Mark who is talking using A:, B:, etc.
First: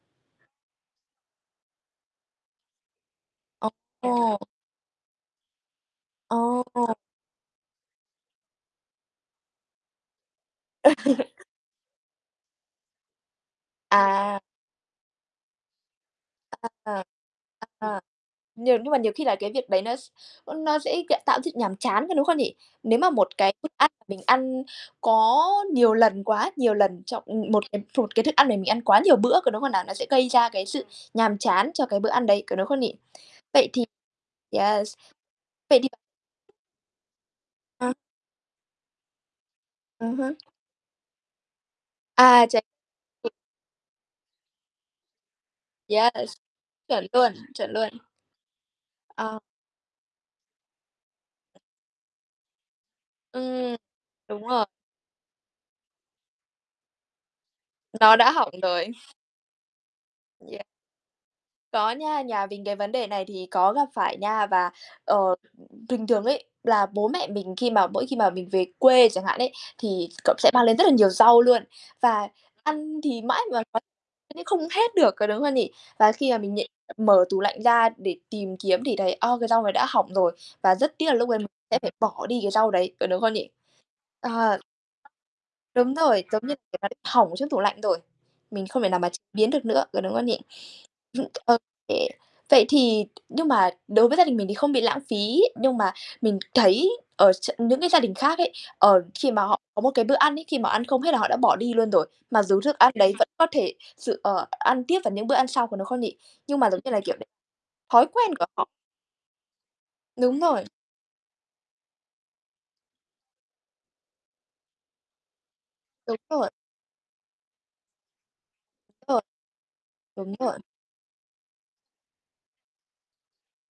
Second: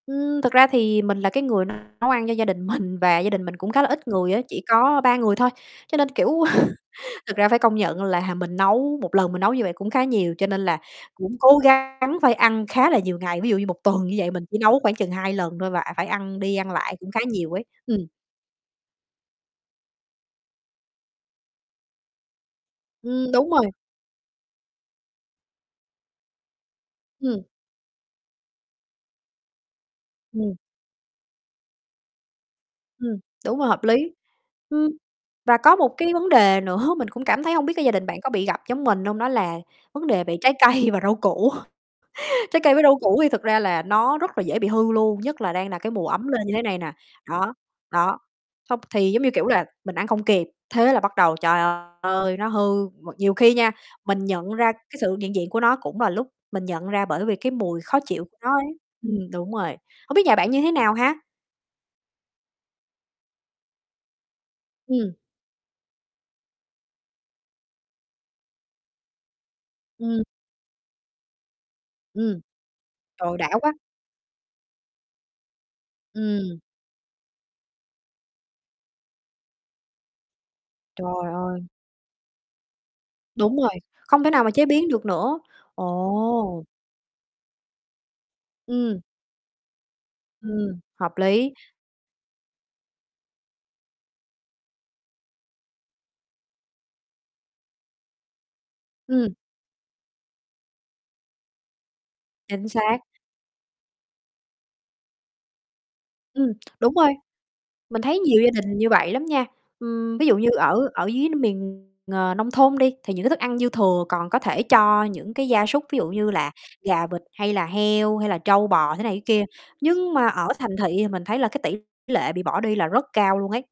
A: Ừm, thực ra thì mình là cái người nấu ăn cho gia đình mình và gia đình mình cũng khá là ít người
B: Ồ.
A: á, chỉ có 3 người thôi. Cho nên, kiểu,
B: Ồ.
A: thực ra phải công nhận là mình nấu một lần mình nấu như vậy cũng khá nhiều. Cho nên là cũng cố gắng phải ăn khá là nhiều ngày, ví dụ như 1 tuần như vậy
B: À.
A: mình chỉ nấu khoảng chừng 2 lần thôi và, à, phải ăn đi ăn lại
B: À,
A: cũng khá nhiều ấy, ừm.
B: à, nhờn nhưng mà nhiều khi là cái việc đấy nó s nó sẽ [unintelligible] tạo sự nhàm chán, có đúng không nhỉ? Nếu mà
A: Ưm,
B: một
A: đúng
B: cái thức
A: rồi.
B: ăn mà mình ăn có nhiều lần quá nhiều lần trong
A: Ừm.
B: ừm, một lần một cái thức ăn để mình ăn quá nhiều bữa, có đúng không nào? Nó sẽ gây ra
A: Ừm.
B: cái sự nhàm chán cho cái bữa ăn đấy, có đúng không nhỉ?
A: Ừm, đúng rồi,
B: Vậy
A: hợp
B: thì
A: lý. Ừm,
B: yes
A: và có
B: vậy
A: một
B: thì b
A: cái vấn đề nữa, mình cũng cảm thấy hông biết cái gia
B: Ờ.
A: đình bạn có bị gặp giống mình hông, đó là
B: Ừ
A: vấn đề
B: hứ.
A: về trái cây và rau củ.
B: À, ch
A: Trái cây với rau củ thì thực ra là nó rất là dễ bị hư luôn, nhất là đang là cái mùa ấm
B: Yes,
A: lên như thế này nè.
B: chuẩn luôn,
A: Đó,
B: chuẩn luôn.
A: đó, xong thì, giống như
B: Ờ.
A: kiểu, là mình ăn không kịp, thế là bắt đầu, trời ơi, nó hư, m nhiều khi nha,
B: Ừm,
A: mình
B: đúng
A: nhận
B: rồi.
A: ra cái sự hiện diện của nó cũng là lúc mình nhận ra bởi vì cái mùi khó
B: Nó
A: chịu
B: đã hỏng
A: nó ấy,
B: rồi.
A: ừm, đúng rồi, hông biết nhà bạn
B: Yeah.
A: như thế nào ha?
B: Có nha, nhà mình cái vấn đề này thì có gặp phải nha. Và,
A: Ừm.
B: ờ, bình thường ấy là bố mẹ mình khi mà mỗi khi mà mình về quê chẳng hạn ấy, thì
A: Ừm.
B: cậu sẽ mang lên rất là nhiều rau luôn. Và
A: Ừm.
B: ăn thì
A: Trời,
B: mãi
A: đã
B: mà
A: quá.
B: [unintelligible] không hết được, có đúng không nhỉ? Và khi mà mình
A: Ừm.
B: nh mở tủ lạnh ra để tìm kiếm thì thấy, a, cái rau này đã hỏng rồi và rất tiếc là lúc
A: Trời
B: đấy mình
A: ơi.
B: sẽ phải bỏ đi cái rau đấy, có đúng không nhỉ?
A: Đúng rồi, không thể nào mà
B: Ờ.
A: chế biến được nữa.
B: Đúng rồi, giống như
A: Ồ.
B: kiểu, nó bị hỏng trong tủ lạnh rồi, mình không thể nào
A: Ừm.
B: mà ch biến được nữa, có đúng không nhỉ?
A: Ừm, hợp
B: Hừm,
A: lý.
B: ô kê, vậy thì nhưng mà đối với gia đình mình thì không bị lãng phí. Nhưng mà mình thấy ở tr những cái gia đình khác ấy, ờ, khi
A: Ừm.
B: mà họ có một cái bữa ăn ấy, khi mà họ ăn không hết là họ đã bỏ đi luôn rồi, mặc dù
A: Chính
B: thức ăn
A: xác.
B: đấy vẫn có thể sử ờ, ăn tiếp vào những bữa ăn sau, có đúng không nhỉ?
A: Ừm,
B: Nhưng mà giống như
A: đúng
B: là,
A: rồi,
B: kiểu, đ
A: mình
B: thói
A: thấy
B: quen
A: nhiều
B: của
A: gia
B: họ.
A: đình như vậy lắm nha. Ừm, ví dụ
B: Đúng
A: như
B: rồi.
A: ở ở dưới miền, ờ, nông thôn đi, thì những cái thức ăn dư thừa còn có thể cho những cái gia súc, ví dụ
B: Đúng
A: như
B: rồi.
A: là gà vịt hay là heo hay là trâu bò, thế này thế
B: Rồi.
A: kia. Nhưng mà
B: Đúng
A: ở
B: [unintelligible]
A: thành thị thì mình thấy là cái tỷ lệ bị bỏ đi là rất cao luôn ấy.